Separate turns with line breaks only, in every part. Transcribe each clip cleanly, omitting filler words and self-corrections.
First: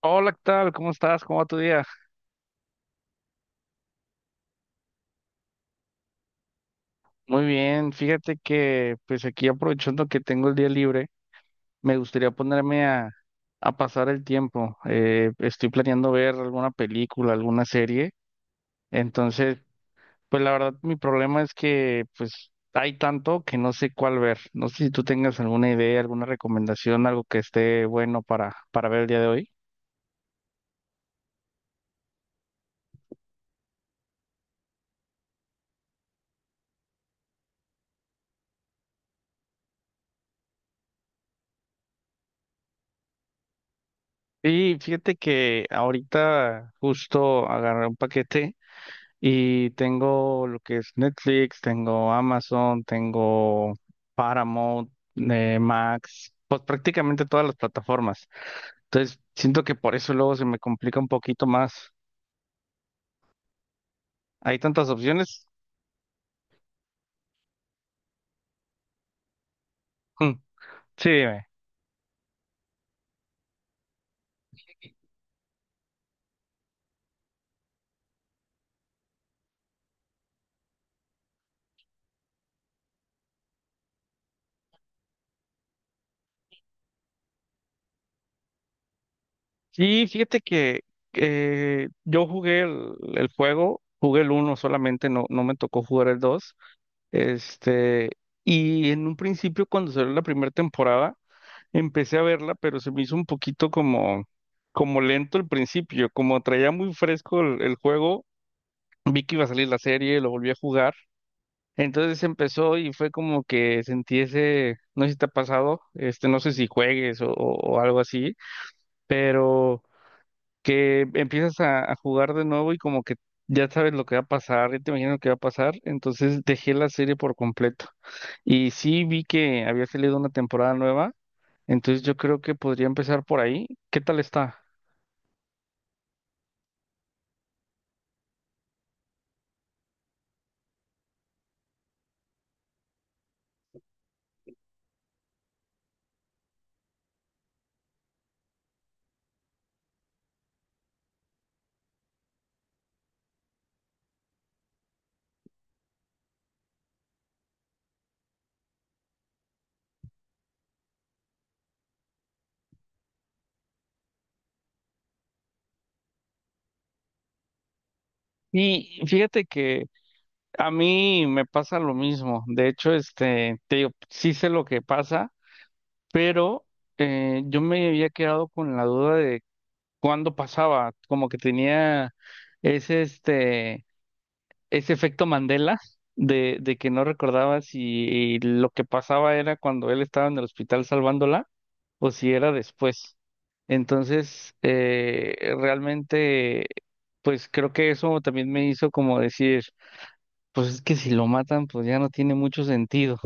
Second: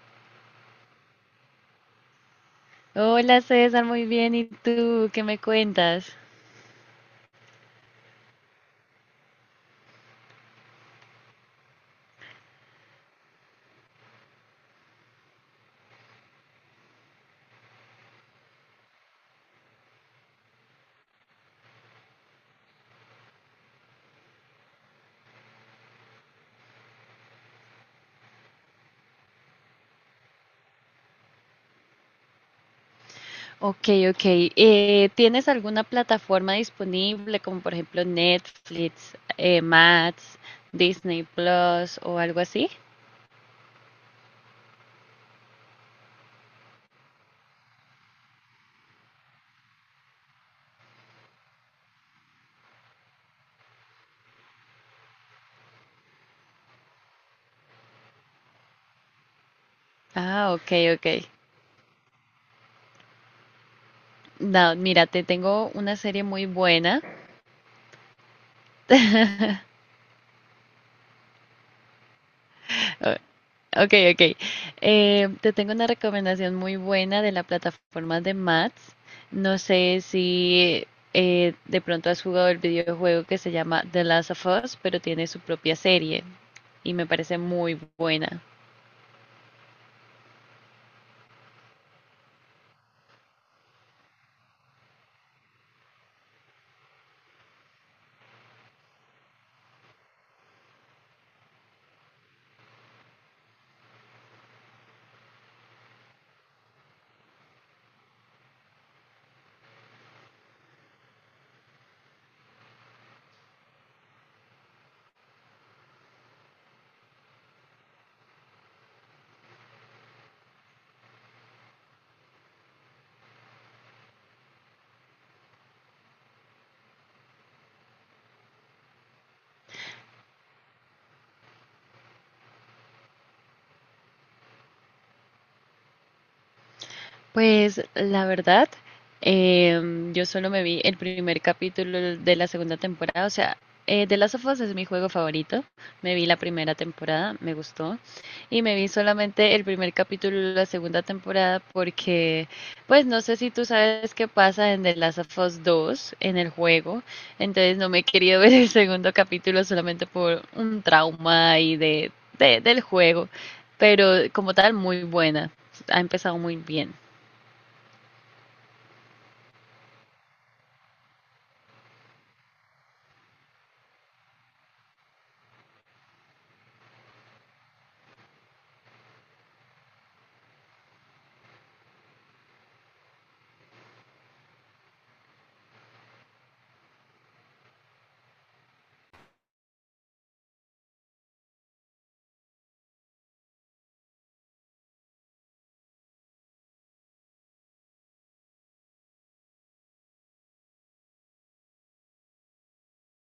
Hola, ¿qué tal? ¿Cómo estás? ¿Cómo va tu día?
Hola César, muy bien. ¿Y tú qué me cuentas?
Muy bien, fíjate que pues aquí aprovechando que tengo el día libre, me gustaría ponerme a pasar el tiempo. Estoy planeando ver alguna película, alguna serie. Entonces, pues la verdad mi problema es que pues hay tanto que no sé cuál ver. No sé si tú tengas alguna idea, alguna recomendación, algo que esté bueno para ver el día de hoy.
Ok, ok. ¿Tienes alguna plataforma disponible, como por ejemplo Netflix, Max, Disney Plus o algo así?
Y fíjate que ahorita justo agarré un paquete. Y tengo lo que es Netflix, tengo Amazon, tengo Paramount, Max, pues prácticamente todas las plataformas. Entonces, siento que por eso luego se
Ah,
me
ok,
complica
ok.
un poquito más. ¿Hay
No,
tantas
mira, te
opciones?
tengo una serie muy buena.
Mm, sí, dime.
Ok, ok. Te tengo una recomendación muy buena de la plataforma de Mats. No sé si de pronto has jugado el videojuego que se llama The Last of Us, pero tiene su propia serie y me parece muy buena.
Sí, fíjate que yo jugué el juego, jugué el uno solamente, no, no me tocó jugar el dos. Este, y en un principio, cuando salió la primera temporada, empecé a verla, pero se me hizo un poquito como, como lento al principio, como traía muy fresco el juego, vi que iba a salir la serie, lo volví a jugar, entonces empezó y fue como que sentí ese, no sé si te ha pasado, este, no sé si juegues o algo así, pero que empiezas a jugar de nuevo y como que ya sabes lo que va a pasar, ya te imaginas lo que va a pasar, entonces dejé la serie por completo. Y sí vi que había salido una temporada nueva. Entonces yo creo que podría empezar por ahí. ¿Qué tal está?
Pues la verdad, yo solo me vi el primer capítulo de la segunda temporada, o sea, The Last of Us es mi juego favorito, me vi la primera temporada, me gustó, y me vi solamente el primer capítulo de la segunda temporada porque, pues no sé si tú sabes qué pasa en The Last of Us 2, en el juego, entonces no me he querido ver el segundo capítulo solamente por un trauma ahí de, del juego, pero como tal, muy buena, ha empezado muy bien.
Y fíjate que a mí me pasa lo mismo. De hecho, este, te digo, sí sé lo que pasa, pero yo me había quedado con la duda de cuándo pasaba, como que tenía ese, este, ese efecto Mandela de que no recordaba si lo que pasaba era cuando él estaba en el hospital salvándola o si era después. Entonces, realmente, pues creo que eso también me hizo como decir, pues es que si lo matan, pues ya no tiene mucho sentido.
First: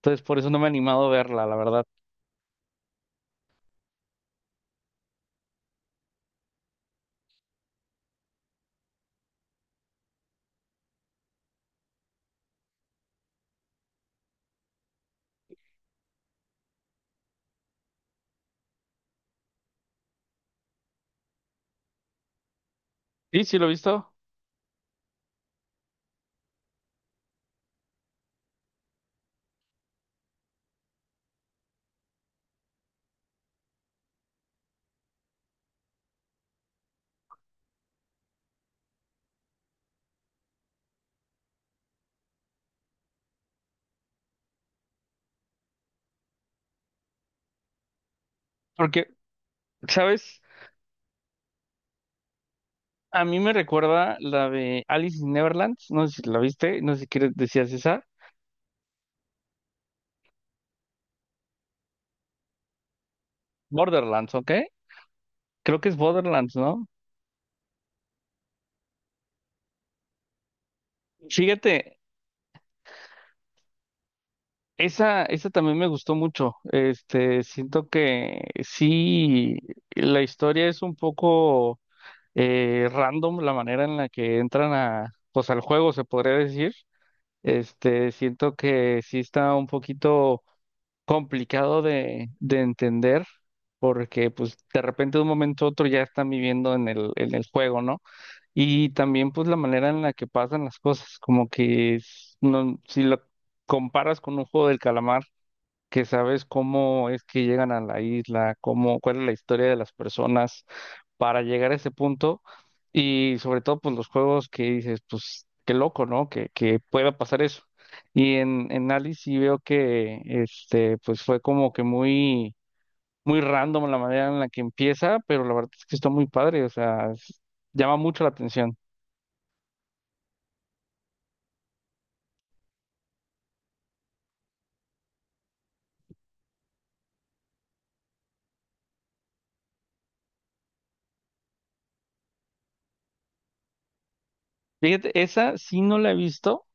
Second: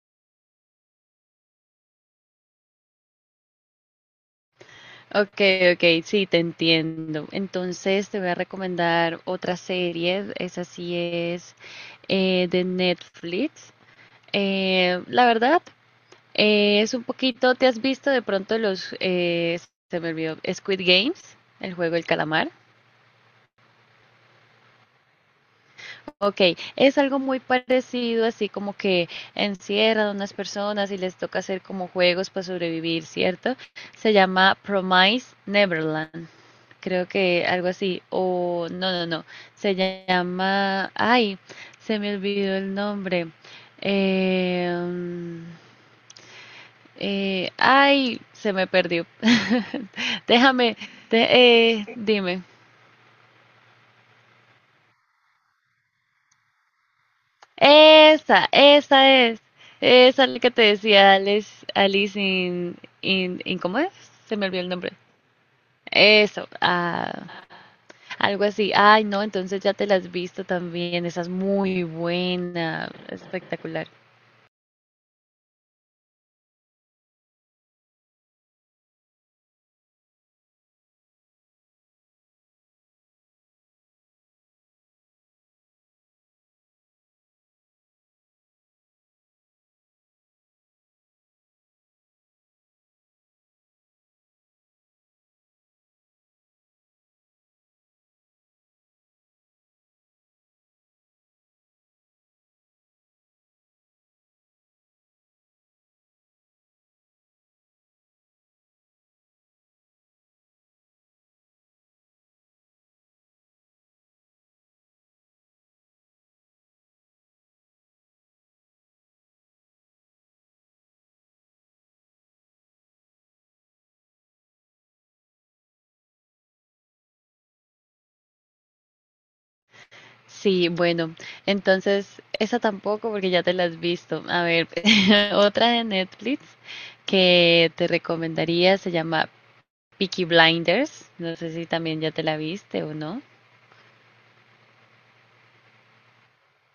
Entonces, por eso no me he animado a verla, la verdad.
Ok, ok, sí, te entiendo. Entonces te voy a recomendar otra serie, esa sí es de Netflix. La verdad, es un poquito, ¿te has visto de pronto los, se me olvidó, Squid Games, el juego del calamar?
¿Y si lo he visto?
Ok, es algo muy parecido, así como que encierran a unas personas y les toca hacer como juegos para sobrevivir, ¿cierto? Se llama Promise Neverland. Creo que algo así, o no, se llama, ay, se me olvidó el nombre, Em, ay, se me perdió,
Porque, ¿sabes?
déjame, dime,
A mí me recuerda la de Alice in Neverland, no sé si la viste, no sé si quieres decías esa.
esa, esa es, esa es la que te decía Alice, Alice in, ¿cómo es?
Borderlands,
Se me
¿ok?
olvidó el nombre,
Creo que es
eso,
Borderlands, ¿no?
ah, algo así. Ay, no, entonces ya te la has visto también. Esa es muy
Fíjate,
buena. Espectacular.
esa también me gustó mucho. Este, siento que sí, la historia es un poco random, la manera en la que entran a, pues al juego, se podría decir. Este, siento que sí está un poquito complicado de entender, porque pues de repente de un momento a otro ya están viviendo en el juego, ¿no? Y también pues la manera en la que pasan las cosas, como que es- no, si lo comparas con un juego del calamar que sabes cómo es que llegan a la isla, cómo, cuál es la historia de las personas para llegar a ese punto y sobre todo pues los juegos que dices, pues qué loco, ¿no? Que pueda pasar eso. Y en Alice sí veo que este pues fue como que muy muy random la manera en la que empieza, pero la verdad es que está muy padre, o sea, es- llama mucho la atención.
Sí, bueno. Entonces, esa tampoco porque ya te la has visto. A ver, otra de Netflix que te recomendaría se llama Peaky Blinders. No sé si también ya te la viste o no.
Fíjate, esa sí no la he visto.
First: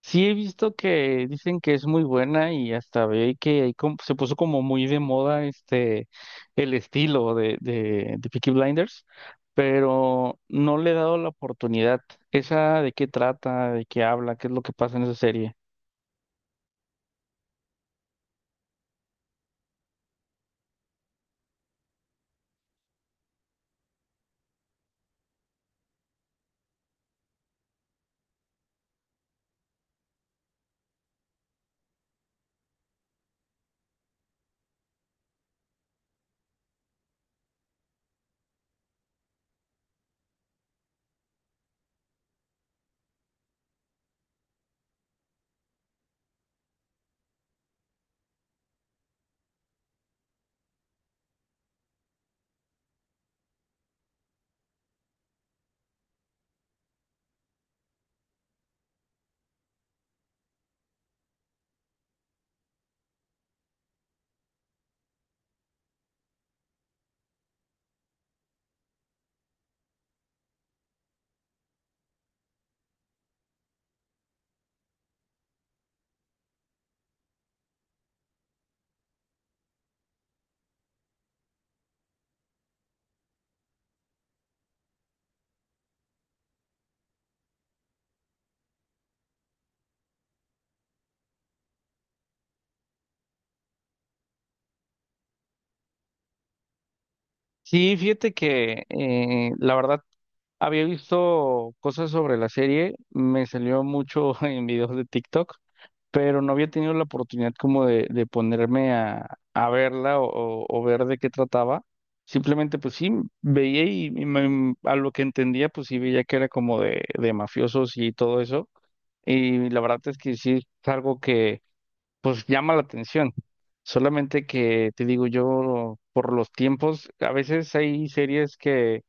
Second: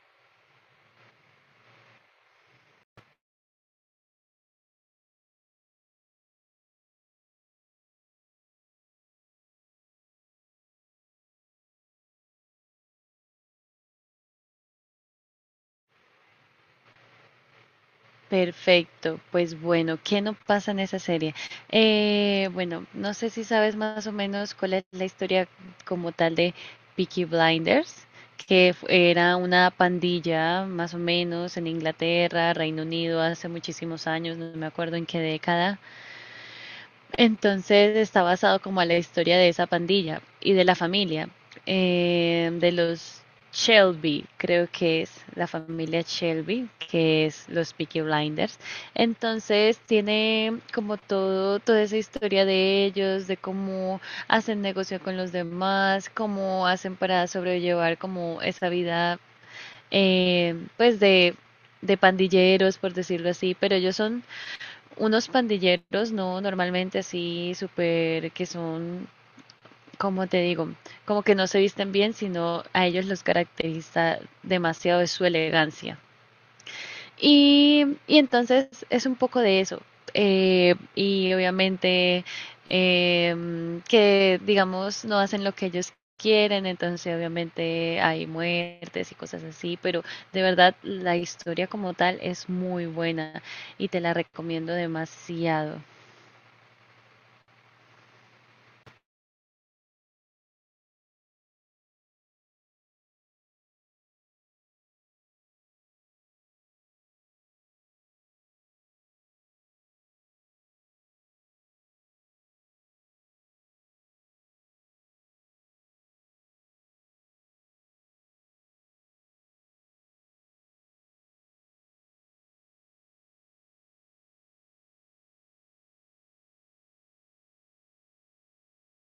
Sí, he visto que dicen que es muy buena y hasta ve que ahí com- se puso como muy de moda este el estilo de Peaky Blinders, pero no le he dado la oportunidad. ¿Esa de qué trata? ¿De qué habla? ¿Qué es lo que pasa en esa serie?
Perfecto, pues bueno, ¿qué no pasa en esa serie? Bueno, no sé si sabes más o menos cuál es la historia como tal de Peaky Blinders, que era una pandilla más o menos en Inglaterra, Reino Unido, hace muchísimos años, no me acuerdo en qué década. Entonces está basado como a la historia de esa pandilla y de la familia, de los Shelby, creo que es la familia Shelby, que es los Peaky Blinders. Entonces tiene como todo, toda esa historia de ellos, de cómo hacen negocio con los demás, cómo hacen para sobrellevar como esa vida, pues de pandilleros, por decirlo así, pero ellos son unos pandilleros, no, normalmente así, súper, que son, como te digo, como que no se visten bien, sino a ellos los caracteriza demasiado de su elegancia. Y entonces es un poco de eso. Y obviamente que, digamos, no hacen lo que ellos quieren, entonces obviamente hay muertes y cosas así, pero de verdad la historia como tal es muy buena y te la recomiendo demasiado.
Sí, fíjate que la verdad había visto cosas sobre la serie, me salió mucho en videos de TikTok, pero no había tenido la oportunidad como de ponerme a verla o ver de qué trataba. Simplemente pues sí, veía y me- a lo que entendía pues sí veía que era como de mafiosos y todo eso. Y la verdad es que sí es algo que pues llama la atención. Solamente que te digo yo, por los tiempos, a veces hay series que...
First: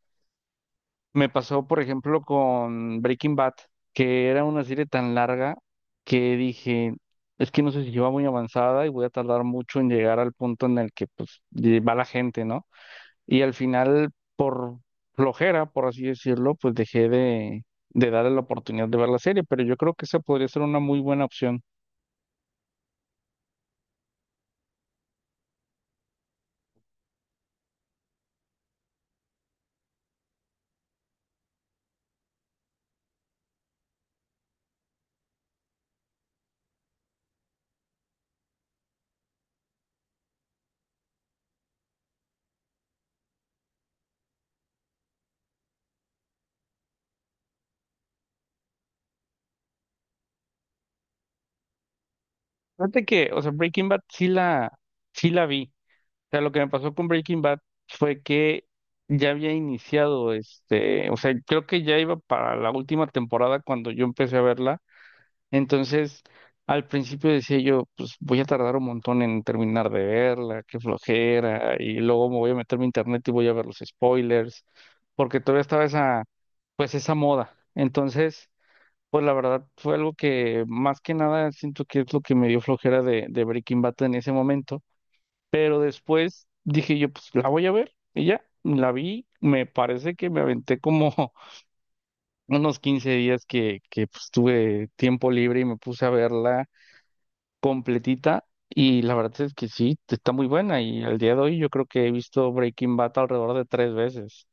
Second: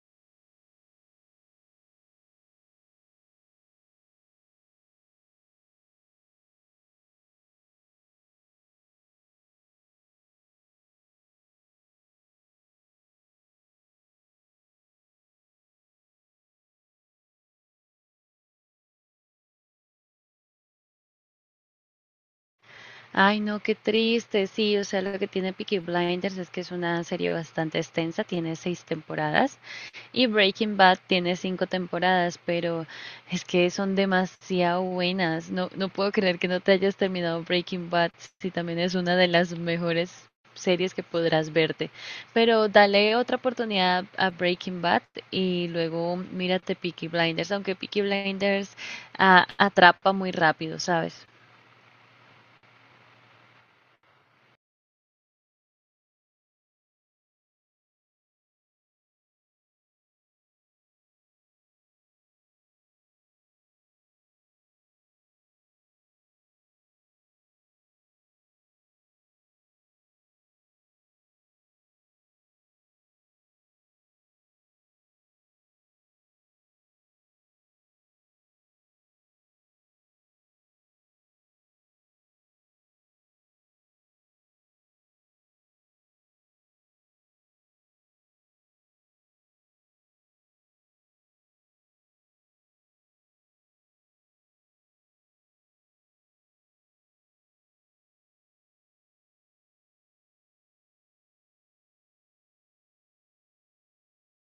Me pasó, por ejemplo, con Breaking Bad, que era una serie tan larga que dije, es que no sé si yo va muy avanzada y voy a tardar mucho en llegar al punto en el que pues ye- va la gente, ¿no? Y al final, por flojera, por así decirlo, pues dejé de darle la oportunidad de ver la serie, pero yo creo que esa podría ser una muy buena opción.
Ay, no, qué triste. Sí, o sea, lo que tiene Peaky Blinders es que es una serie bastante extensa, tiene 6 temporadas y Breaking Bad tiene 5 temporadas, pero es que son demasiado buenas. No, no puedo creer que no te hayas terminado Breaking Bad, si también es una de las mejores series que podrás verte. Pero dale otra oportunidad a Breaking Bad y luego mírate Peaky Blinders, aunque Peaky Blinders atrapa muy rápido, ¿sabes?
Fíjate que, o sea, Breaking Bad sí la vi. Sea, lo que me pasó con Breaking Bad fue que ya había iniciado, este, o sea, creo que ya iba para la última temporada cuando yo empecé a verla. Entonces, al principio decía yo, pues voy a tardar un montón en terminar de verla, qué flojera, y luego me voy a meter a mi internet y voy a ver los spoilers, porque todavía estaba esa, pues esa moda. Entonces, pues la verdad fue algo que más que nada siento que es lo que me dio flojera de Breaking Bad en ese momento. Pero después dije yo, pues la voy a ver. Y ya, la vi. Me parece que me aventé como unos 15 días que pues, tuve tiempo libre y me puse a verla completita. Y la verdad es que sí, está muy buena. Y al día de hoy yo creo que he visto Breaking Bad alrededor de 3 veces.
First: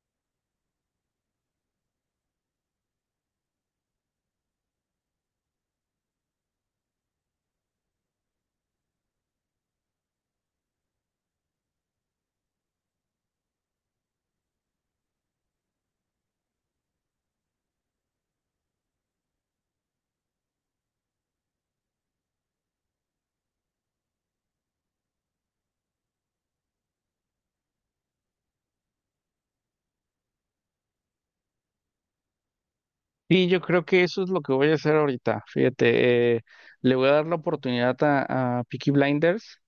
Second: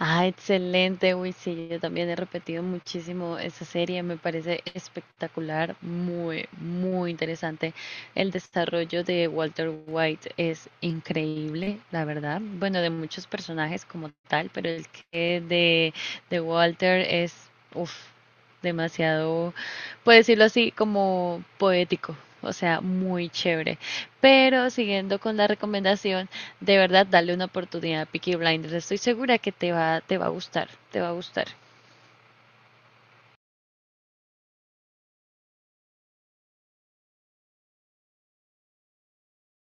Ah, excelente, uy, sí, yo también he repetido muchísimo esa serie, me parece espectacular, muy, muy interesante. El desarrollo de Walter White es increíble, la verdad. Bueno, de muchos personajes como tal, pero el que de Walter es, uff, demasiado, puedo decirlo así, como poético, o sea, muy chévere. Pero siguiendo con la recomendación de verdad, dale una oportunidad a Peaky Blinders. Estoy segura que te va a gustar, te va a gustar.
Y yo creo que eso es lo que voy a hacer ahorita. Fíjate, le voy a dar la oportunidad a Peaky Blinders.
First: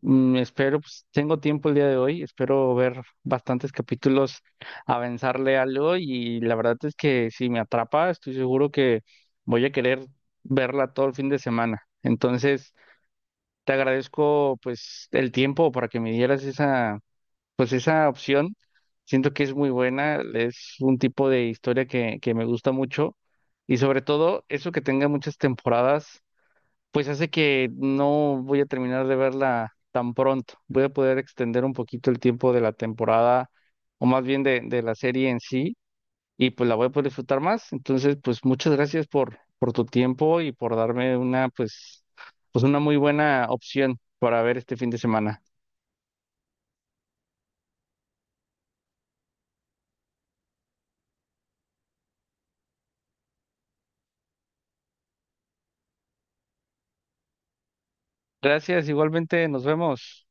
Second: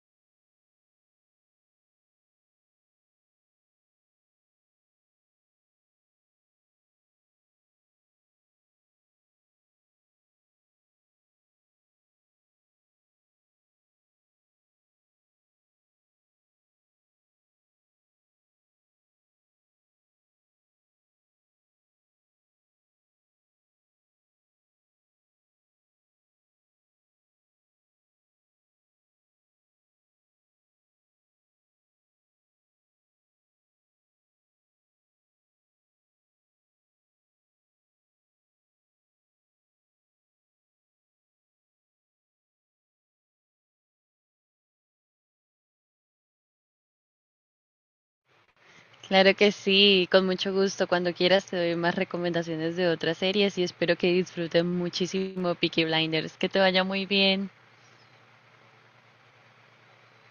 Mm, espero, pues tengo tiempo el día de hoy, espero ver bastantes capítulos, avanzarle algo y la verdad es que si me atrapa, estoy seguro que voy a querer verla todo el fin de semana. Entonces, te agradezco pues el tiempo para que me dieras esa pues esa opción. Siento que es muy buena, es un tipo de historia que me gusta mucho y sobre todo eso que tenga muchas temporadas pues hace que no voy a terminar de verla tan pronto. Voy a poder extender un poquito el tiempo de la temporada, o más bien de la serie en sí, y pues la voy a poder disfrutar más. Entonces, pues muchas gracias por tu tiempo y por darme una, pues, pues una muy buena opción para ver este fin de semana.
Claro que sí, con mucho gusto. Cuando quieras te doy más recomendaciones de otras series y espero que disfruten muchísimo Peaky Blinders. Que te vaya muy bien.
Gracias, igualmente, nos vemos.